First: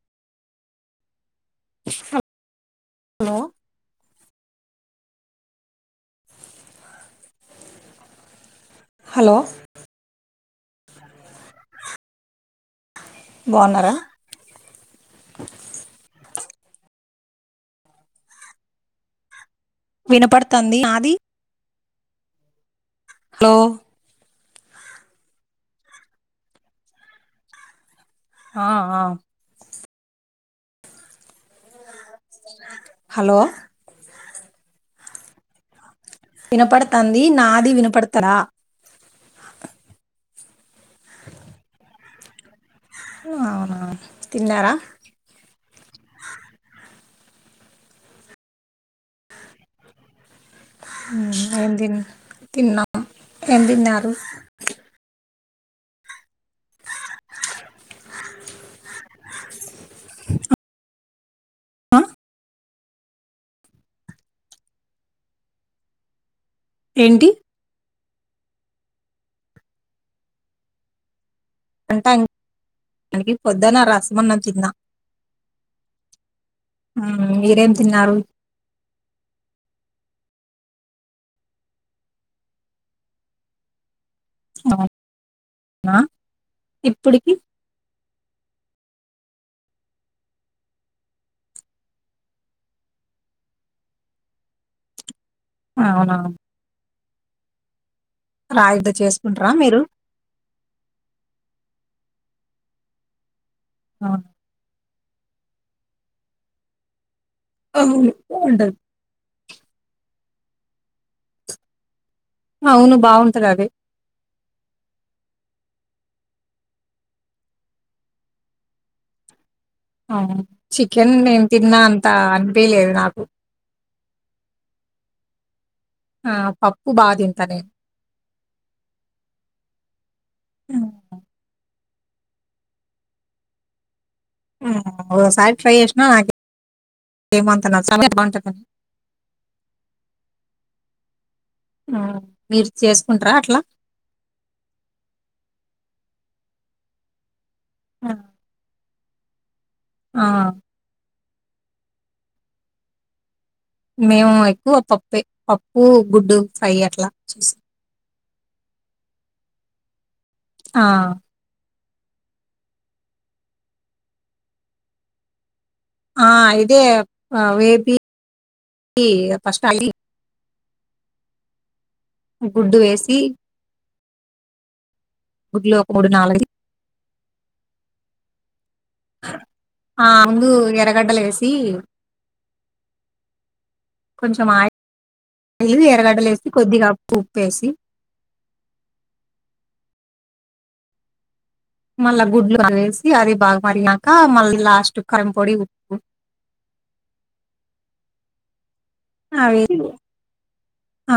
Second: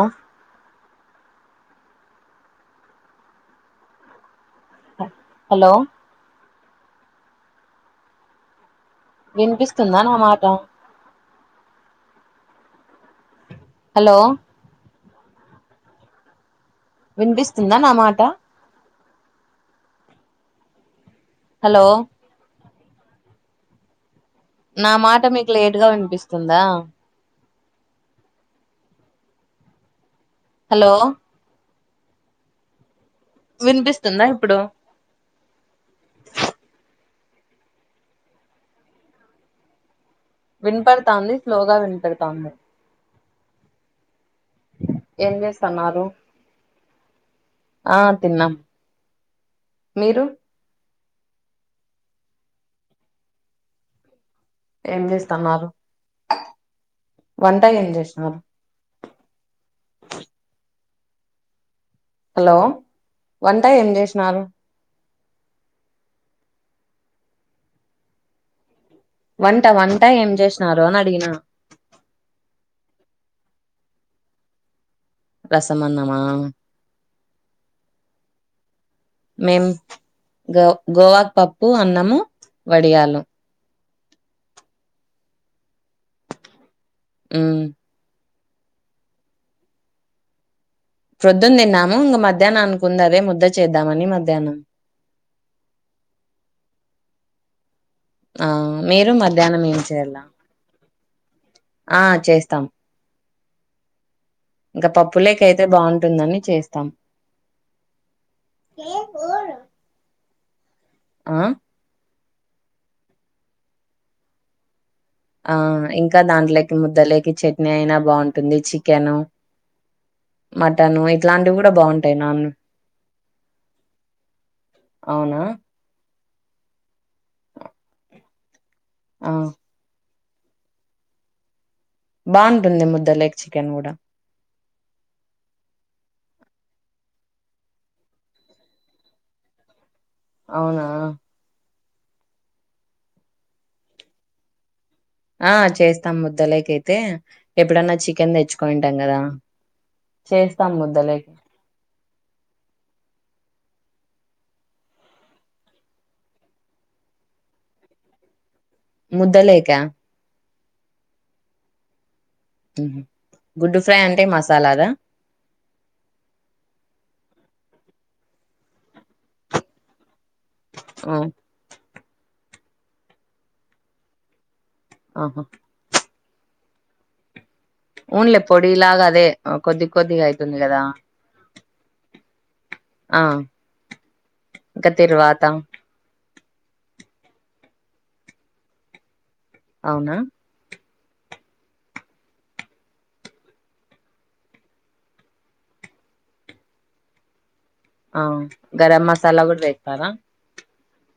ఆ hello hello hello వినిపిస్తుందా నా మాట బాగున్నారా హలో వినిపిస్తుందా నా మాట వినపడుతుంది నాది హలో హలో నా మాట మీకు లేటుగా విన్పిస్తుందా ఆ ఆ హలో స విన్పిస్తుందా ఇప్పుడు ది నాది వినపడతరా విన్పడతా ఉంది స్లో గా విన్పడతాంది అవునా తిన్నారా తన్నారు ఆ తిన్నాం మీరు ఉమ్ ఏం తిన్ తిన్నాం ఏం తిన్నారు ఏం చేస్తన్నారు వంట ఏం చేసినా [inaudible] హలో వంట ఏం చేషినారు ఏంటి వంట వంట ఏం చేసినారు అని అడిగినా అంటన్ [unintelligible] కి పొద్దున రసం అన్నం తిన్నా రసం అన్నమా ఉమ్ ఆ మీరేం తిన్నారు మేం గవ్ గోవాకు పప్పు అన్నము వడియాలు ఔ నా ఇప్పుడికి ఉమ్ ప్రొద్దున తిన్నాము ఇంగ మధ్యానానికి ఉంది అదే ముద్ద చేద్దామని మధ్యాహ్నం అవునా ఆ రాయితో మీరూ చేసుకుంటారా మధ్యానం మీరు ఏం చెయల్లా ఆ చేస్తాం ఔను ఇంక పప్పులేకైతే బావుంటుందని చేస్తాం అవును [inaudible] ఆ అవును బావుంటది అది ఆ ఇంకా దాంట్లోకి ముద్దలేకి చట్నీ అయినా బావుంటుంది చికెను అవును మటను చికెన్ నేను ఇట్లాంటివి కూడా తిన్నా అంత బాగుంటాయి నాన్ అన్పియ్యలేదు నాకు అవునా ఆ పప్పు బా తింతా నేను ఔ [unintelligible] బావుంటుంది ముద్దలేకి చికెన్ కూడా ఓసారి ట్రై చేసినా నాకి ఏం అంత నచ్చలే [inaudible] అవునా మీరు చేసుకుంటరా అట్లా ఆ చేస్తాం ముద్దలేకైతే ఎప్పుడన్నా చికెన్ తెచ్చుకోనింటాం కదా ఆ, చేస్తాం ముద్దలేకి మేము ఎక్కువ పప్పే పప్పు గుడ్డు ఫ్రై అట్లా చేస్ ముద్దలేేకా ఆ ఉహు గుడ్డు ఫ్రై అంటే మసాలాదా ఆ ఇదే వేపి ఫస్ట్ అలీ ఆ గుడ్డు వేసి ఆహా గుడ్లో ఒక మూడు నాలుగు ఊన్లే పొడి లాగా అదే కొద్ది ఆ, కొద్దిగా ముందు అయతుంది కదా ఎర్రగడ్డలు వేసి ఆ కొంచెం ఇంకా తిరువాత ఆయిల్ ఎర్రగడ్డలు వేసి కొద్దిగా ఉప్ ఉప్పు వేసి అవునా మళ్ళా గుడ్లు వేసి అది బాగా మరీగాక మళ్ళీ లాస్ట్ కారం పొడి ఉప్పు ఆ గరం మసాలా కూడా అవి వేస్తారా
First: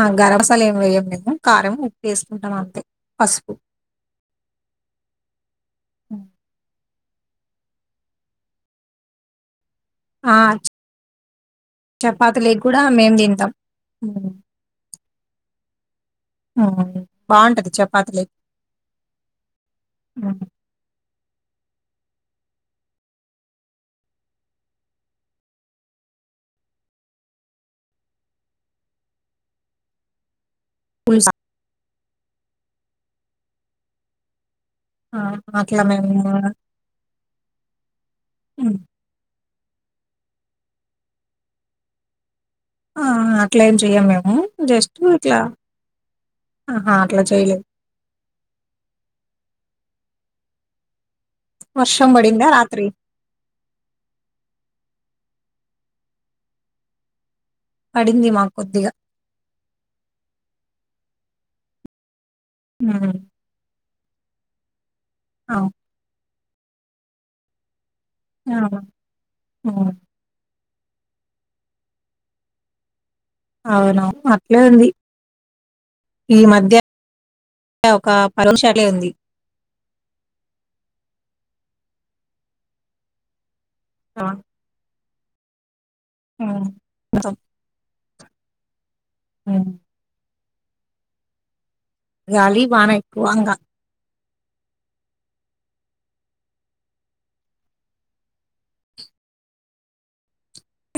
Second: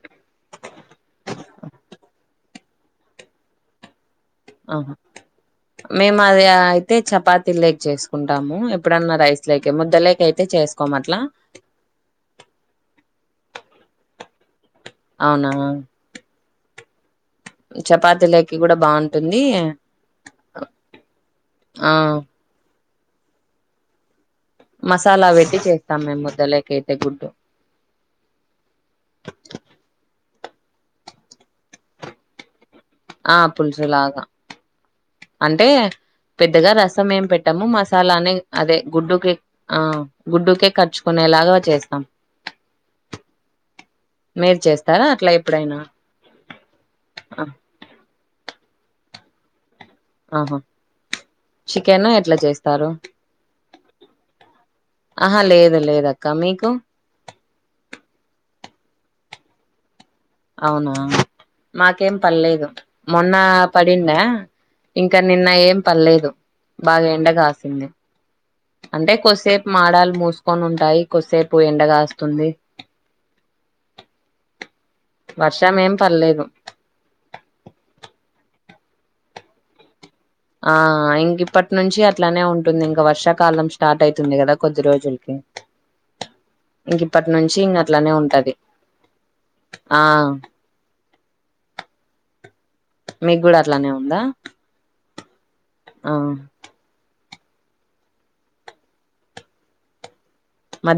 ఆ గరంమసాల ఏమి వేయం మేము కారం ఉప్పు వేసుకుంటాం అంతే పసుపు ఆహా మేము హ్మ్. అది కదా అయితే చపాతీ లేక్ చేసుకుంటాము ఎప్పుడన్నా రైస్ లేకి ముద్దలేకి అయితే చేసుకోము అట్లా చపాతి లేకి కూడా మేం తింటాం అవునా ఆ చపాతీ లేకి కూడా బాగుంటుంది హ్మ్. ఆ మసాలా పెట్టి చేస్తాం మేము ముద్దలేకి అయితే గుడ్డు పులుస ఆ పులూసు లాగా ఆ! అంటే అట్లా మేము పెద్దగా రసం ఏం పెట్టాము మసాలానే హ్మ్. అదే గుడ్డుకి ఆ గుడ్డుకే కర్చుకునేలాగా చేస్తాం ఆ అట్లే చేయము మేము మీరు జస్ట్ చేస్తారా అట్లా ఇట్లా ఎప్పుడైనా ఆహా అట్లా చేయలేము ఆహా చికెన్ వర్షం ఎట్లా పడిందా రాత్రి? చేస్తారు ఆహా లేదు లేద అక్క మీకు పడింది మాకి కొద్దిగా అవునా మాకేం పడలేదు హ్మ్. మొన్న పడిండ ఇంకా నిన్న అవును. ఏం పడలేదు బాగా ఎండ గాసింది అవును. అంటే కొద్ది సేపు హ్మ్. మాడాలు మూసుకు కొని ఉంటాయి కొద్సేపు ఎండ కాస్తుంది అవును అట్లే ఉంది వర్షం ఏం ఈ పర్లేదు మధ్య ఒక పరోష లేంది ఆ ఇంక ఇప్పటి నుంచి అట్లానే ఉంటుంది ఇంక వర్షాకాలం స్టార్ట్ ఆ! అయితుంది కదా కొద్ది రోజులు కి హ్మ్. ఇంక ఇప్పటి మొత్తం. నుంచి ఇంగా అట్లానే ఉంటది హ్మ్. ఆ గాలి వాన ఎక్కువ మీకు ఇంగ కూడా అట్లానే ఉందా ఆ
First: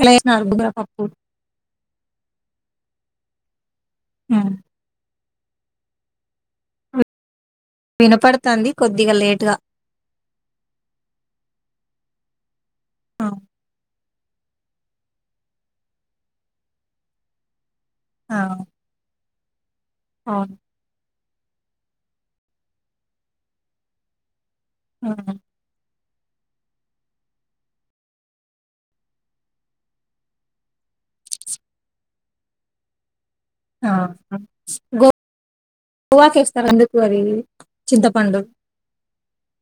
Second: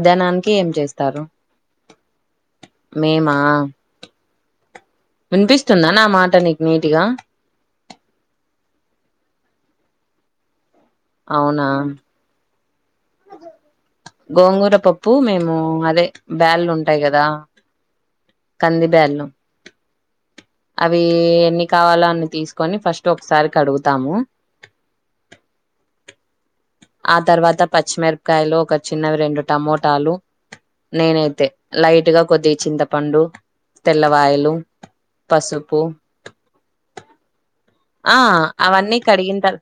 ఎలా చేసినారు బుగ్గర ఏం పప్పు చేస్తారు మేమా ఆమ్ వినిపిస్తుందా నా మాట నీకు నీటిగా వినపడతాంది కొద్దిగా లేటుగా అవునా ఆ, గోంగూర పప్పు మేము అదే బ్యాళ్లు ఉంటాయి కదా కంది బేల్లం ఆ ఎన్ని కావాలో అని తీసుకొని ఫస్ట్ ఒకసారి కడుగుతాము ఆ ఆ తర్వాత పచ్చిమిరపకాయలు ఒక చిన్నవి రెండు టమోటాలు నేనైతే లైట్ గా కొద్దిగా చింతపండు ఆ తెల్లవాయలు గో పసుపు గోవాకిస్తారు ఎందుకు అది ఆ చింతపండు అవన్నీ కడిగిన తారు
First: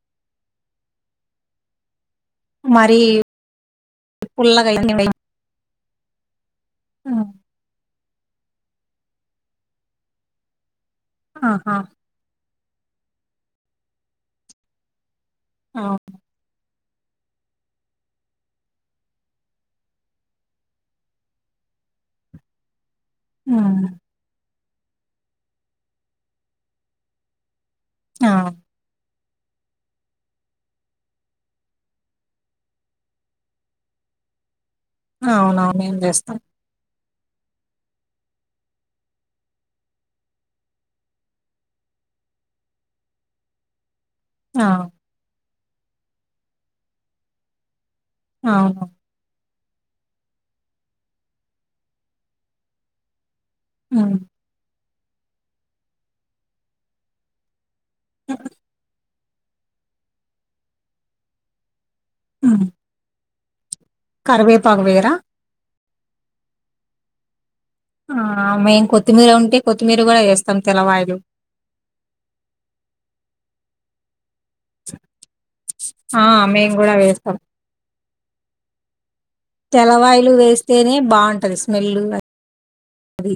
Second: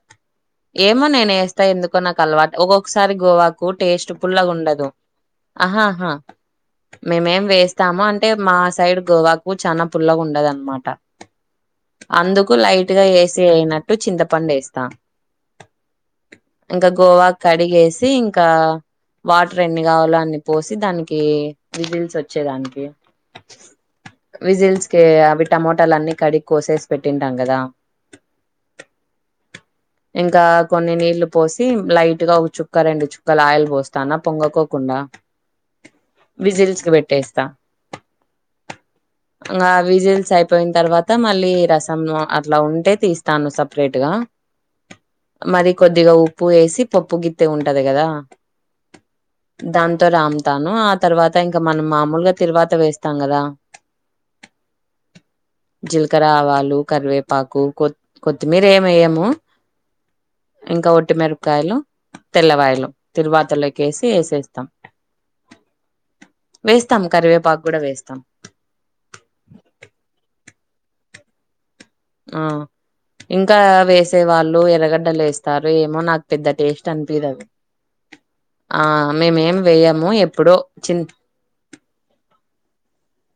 ఏమో నేనే వేస్తా ఎందుకు కొనకు అలవాటు మరి ఒక్కొక్కసారి గోవాకు టేస్ట్ పుల్లగా ఉండదు అయ్యింది వై- ఆహా ఆహా ఉమ్. మేమేం వేస్తాము అంటే మా సైడ్ గోవాకు చనా పుల్లగా ఉండదు అన్నమాట ఆహా లైట్ గా వేసి వేయనట్టు చింతపండు వేస్తా అ ఇంకా గోవా కడిగేసి ఇంకా వాటర్ ఎన్ని కావాలో అన్ని పోసి దానికి విజిల్స్ వచ్చేదానికి ఆమ్ విజిల్స్ కె అవి టమోటాలు అన్నీ కడిగి కోసేసి పెట్టింటాం కదా ఆ ఇంకా కొన్ని నీళ్లు పోసి లైట్ గా ఒక చుక్క రెండు చుక్కలు ఆయిల్ పోస్తాన్న పొంగకో కుండా అవునవును ఏం చేస్తాం విజిల్స్ కి పెట్టేస్తా ఇంకా విజిల్స్ అయిపోయిన తర్వాత మళ్ళీ రసం అట్లా ఉంటే తీస్తాను సపరేట్ గా ఆ మరి కొద్దిగా ఉప్పు వేసి పప్పు గిత్తే ఉంటది కదా అ దాంతో రాముతాను ఆ తర్వాత ఇంకా మనం మామూలుగా తిరువాత వేస్తాం కదా ఆమ్ జీలకర్ర ఆవాలు కరివేపాకు కొత్తి కోత్తమీర ఏం వేయ్యము ఇంకా ఒట్టిమిరపకాయలు ఉమ్. తెల్లవాయలు తిరువాతలోకి ఎసి వేసేస్తాం కరివేపాకు వేరా వేస్తాం కరివేపాకు కూడా వేస్తాం ఆ మేము కొత్తిమీర ఉంటే కొత్తిమీర కూడా వేస్తాం తెరువాయలు ఆ ఇంకా వేసి వేసే వాళ్ళు ఎర్రగడ్డలు వేస్తారు ఏమో నాకు ఆ పెద్ద మేము టేస్ట్ కూడా అనిపిదు వేస్తాం అది ఆ మేమేం వేయము తెలవాయలు ఎప్పుడో వేస్తేనే చిన్ బాగుంటది స్మెల్ అది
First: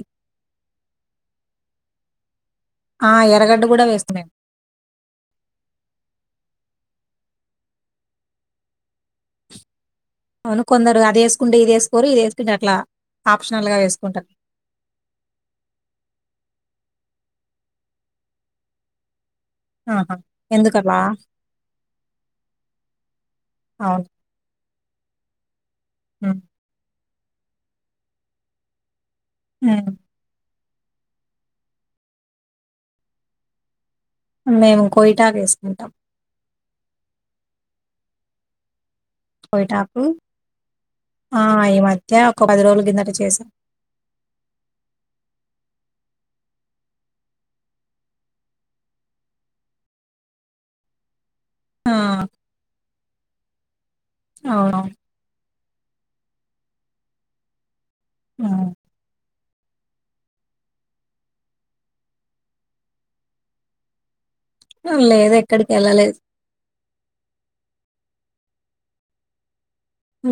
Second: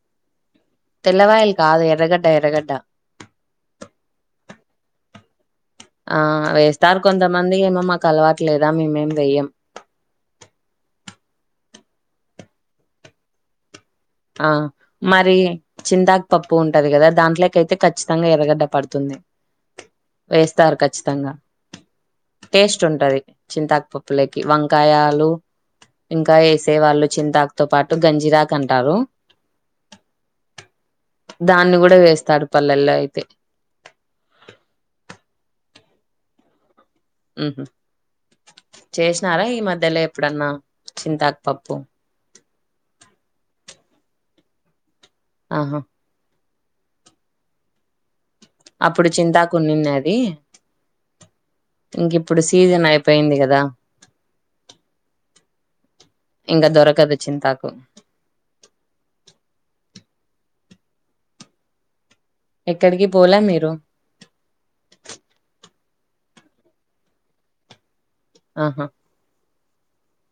తెల్లవయలు కాదు ఎర్రగడ్డ ఎర్రగట్ ఆ ఎరగడ్డ కూడా వేస్త మేము ఆ వేస్తారు కొంతమంది ఏమో మాకు అలవాట్ లేదా మేమేం వేయ్యం అవును కొందరు అది వేసుకుంటే ఇది వేసుకోరు ఇది వేసుకుంటే అట్లా ఆప్షనల్ గా వేసు ఆ మరి చింతకు పప్పు ఉంటాది కదా దాంట్లోకి అయితే ఖచ్చితంగా ఎరగడ్డ పడుతుంది ఆహా! వేస్తారు ఎందుకట్లా? ఖచ్చితంగా టేస్ట్ ఉంటాది చింతాకు అవును. పప్పులొకి వం కాయలు ఇంకా హ్మ్. వేసే వాళ్ళు చింతాకు తో పాటు గంజిరాకు అంటారు నా దాన్ని కూడా వేస్తారు పల్లెల్లో అయితే మేము కోయిటాకు వేసుకుంటాం మ్మ్ చేసినారా ఈ మధ్యలో కోయిటాకు ఎప్పుడన్నా చింతాకు ఆ! పప్పు ఈ మధ్య ఒక రోజుల కిందట చేశాం. ఆహా అప్పుడు చింతాకు ఉన్నిన్నాది ఆ! ఇంకి ఇప్పుడు సీజన్ అయిపోయింది కదా అవునవును. ఇంకా దొరకదు చింతాకు ఆ ఎక్కడికి పోలా మీరు లేదు ఎక్కడికి వెళ్ళలేదు ఆహా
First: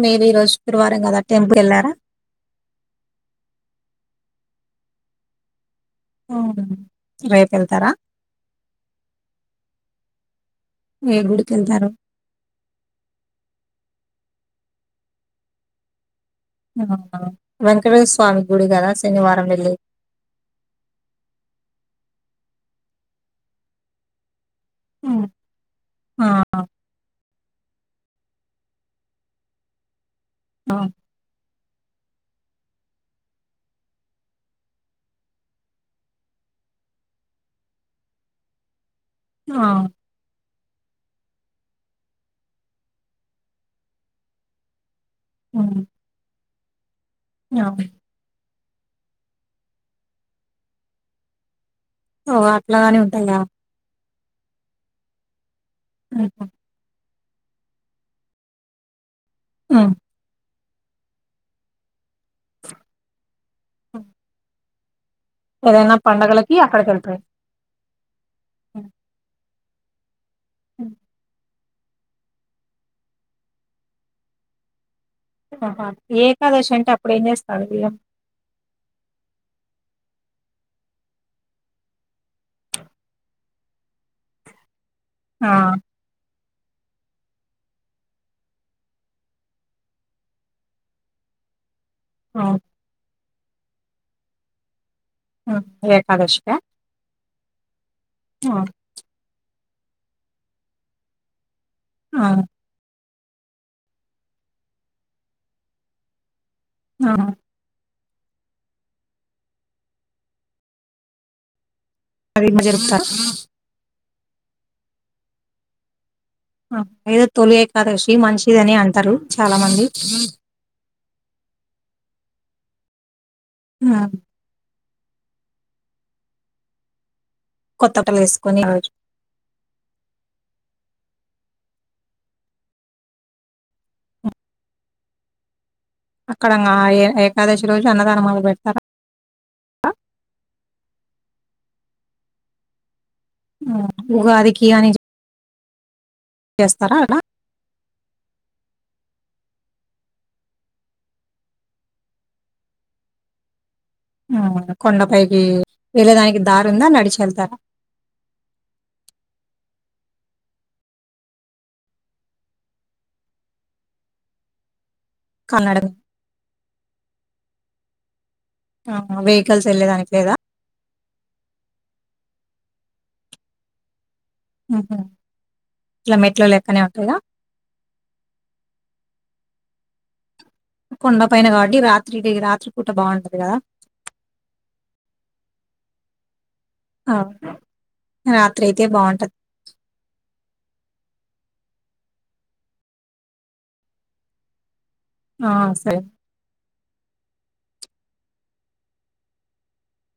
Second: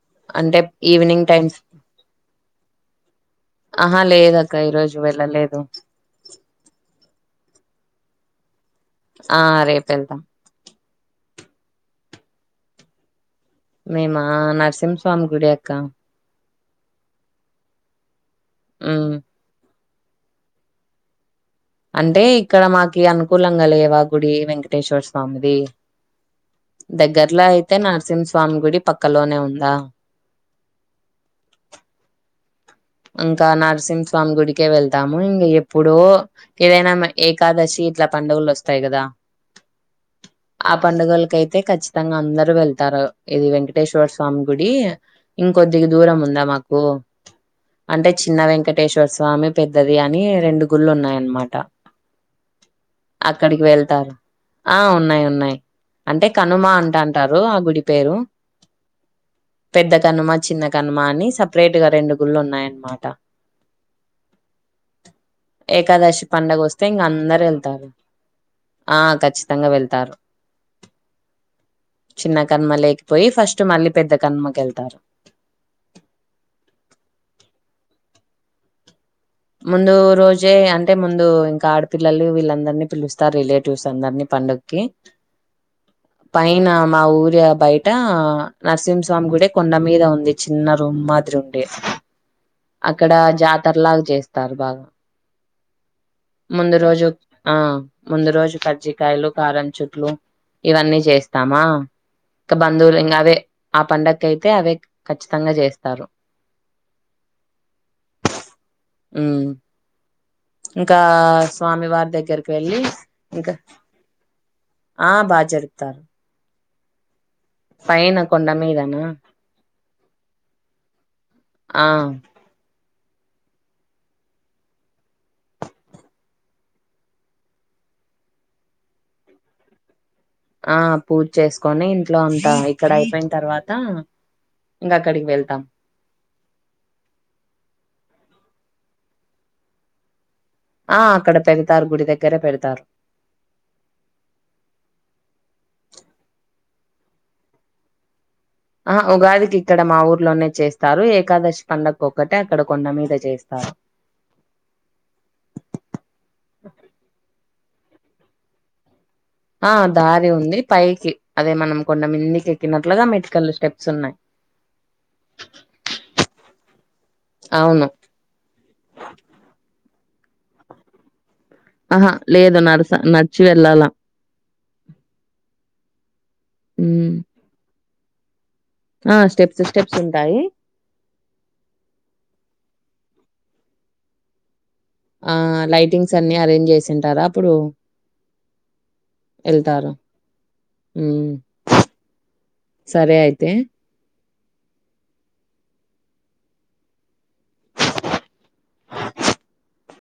మీరు ఈరోజు అంటే శుక్రవారం గదా! ఈవినింగ్ టైమ్స్ టెంపుల్‌కెళ్లారా? ఆహా లేదు ఇంకా ఈరోజు వెళ్ళలేదు ఆ రేపు వెళ్తారా ఆ రేపు వెళ్తాం ఏ గుడికి వెళ్తారు మీమా నరసింహస్వామి గుడి అక్క ఆ వెంకటేశ్వ స్వామి గుడి కదా ఉమ్ శనివారం వెళ్ళెది అంటే ఇక్కడ మాకి అనుకూలంగా లేవా గుడి వెంకట వెంటేశ్వర హ్మ్. స్వామిది ఆ! దగ్గర్లో అయితే నరసింహ స్వా స్వామి గుడి పక్కలోనే ఉందా ఆ! ఇంకా నరసింహస్వామి గుడికే వెళ్తాము ఇంకా ఎప్పుడో ఏదైనా ఏకాదశి ఇట్లా పండుగలు వస్తాయి కదా ఆ ఆ పండుగలకైతే ఖచ్చితంగా అందరు వెళ్తారు ఇది వెంకటేశ్వర స్వామి గుడి హ్మ్. ఇంకొద్దిగా దూరం ఉందా మాకు అవును. అంటే చిన్న వెంకట వెంటేశ్వర స్వామి పెద్దది అని రెండు గుళ్ళు ఉన్నాయ అన్నమాట ఓహ్! అట్లాగాని ఉంటాయా? అక్కడికి వెళ్తారు ఆ ఉన్నాయ్ ఉన్నాయ్ అంటే హుహు. కనుమ అంటాంటారు ఆ గుడి పేరు హ్మ్. పెద్ద కనుమ చిన్న కనుమ అని సపరేట్ గా రెండు గుళ్ళున్నాయి అన్నమాట ఆ ఏకాదశి పండగ వస్తే అక్కడికి ఇంకా వెళ్తారు అందరు వెళ్తారు ఆ ఖచ్చితంగా వెళ్తారు మ్మ్ చిన్న కనుమలేకి పోయి ఫస్ట్ మళ్ళీ పెద్ద కనుమకి వెళ్తారు ఆహా ఏకాదశి అంటే అప్పుడు ఏం చేస్తారు మీరు ముందు రోజే అంటే ముందు ఇంకా ఆడపిల్లలు వీళ్ళందరినీ పిలుస్తారు రిలేటివ్స్ అందరినీ పండక్కి ఆ పైన మా ఊరి బయట నర్సింహస్వామి గుడే కొండ మీద ఉంది చిన్న రూమ్ మాదిరి అవును అక్కడ జాతరలాగా చేస్తారు బాగా ఆ ఏ ముందు రోజు ఆ ముందు ఆ రోజు కజ్జికాయలు కారం చుట్లు ఇవన్నీ చేస్తామా ఆ ఇంకా బంధువులు ఇంకా వే ఆ పండగకు అయితే అవే ఖచ్చితంగా చేస్తారు ఆ ఇంకా స్వామి వారి అది దగ్గరకి ఎట్లా వెళ్ళి జరుపుతారు ఇంకా ఆ బా జరుపుతారు ఏదో తొలి ఏకాదశి పైన కొండ మంచిదని మీదనా అంటారు చాలా మంది ఆ ఆ కొత్తబట్టలు వేసుకొని రోజు ఆ పూజ చేసుకొని ఇంట్లో అంతా ఇక్కడ అయిపోయిన తర్వాత ఇంక అక్కడికి వెళ్తాం అక్కడ ఇంక ఏకాదశి రోజు అన్నదానం మొదలు పెడతారా ఆ అక్కడ పెడతారు గుడి దగ్గరే పెడతారు హ్మ్ ఉగాదికి అని చేస్తారా అలా ఆ ఉగాదికి ఇక్కడ మా ఊర్లోనే చేస్తారు ఏకాదశి పండగకి ఒక్కటే అక్కడ కొండ మీద చేస్తారు కొండపైకి వెళ్ళేదానికి దారి ఉందా నడిచి వెళ్తారా ఆ దారి ఉంది పైకి అదే మనం కొండ మందికి ఎక్కినట్లుగా మెడికల్లు స్టెప్స్ ఉన్నాయి [unintelligible] అవును వెహికల్స్ వెళ్ళేదానికి లేదా ఆహా లేదు నరస నడిచి వెళ్ళాలా ఊహూ ఇలా మెట్ల లెక్కనే ఉంటాయా ఉమ్ ఆ స్టెప్స్ స్టెప్స్ ఉంటాయి కొండపైన కాబట్టి రాత్రి రాత్రి పూట బాగుంటది కదా ఆ లైటింగ్స్ అన్ని అరేంజ్ ఆ, చేసిఉంటారు అప్పుడు రాత్రి అయితే బాగుంటది ఎళ్తారు హ్మ్ సరే అయితే ఆ సరే [unintelligible]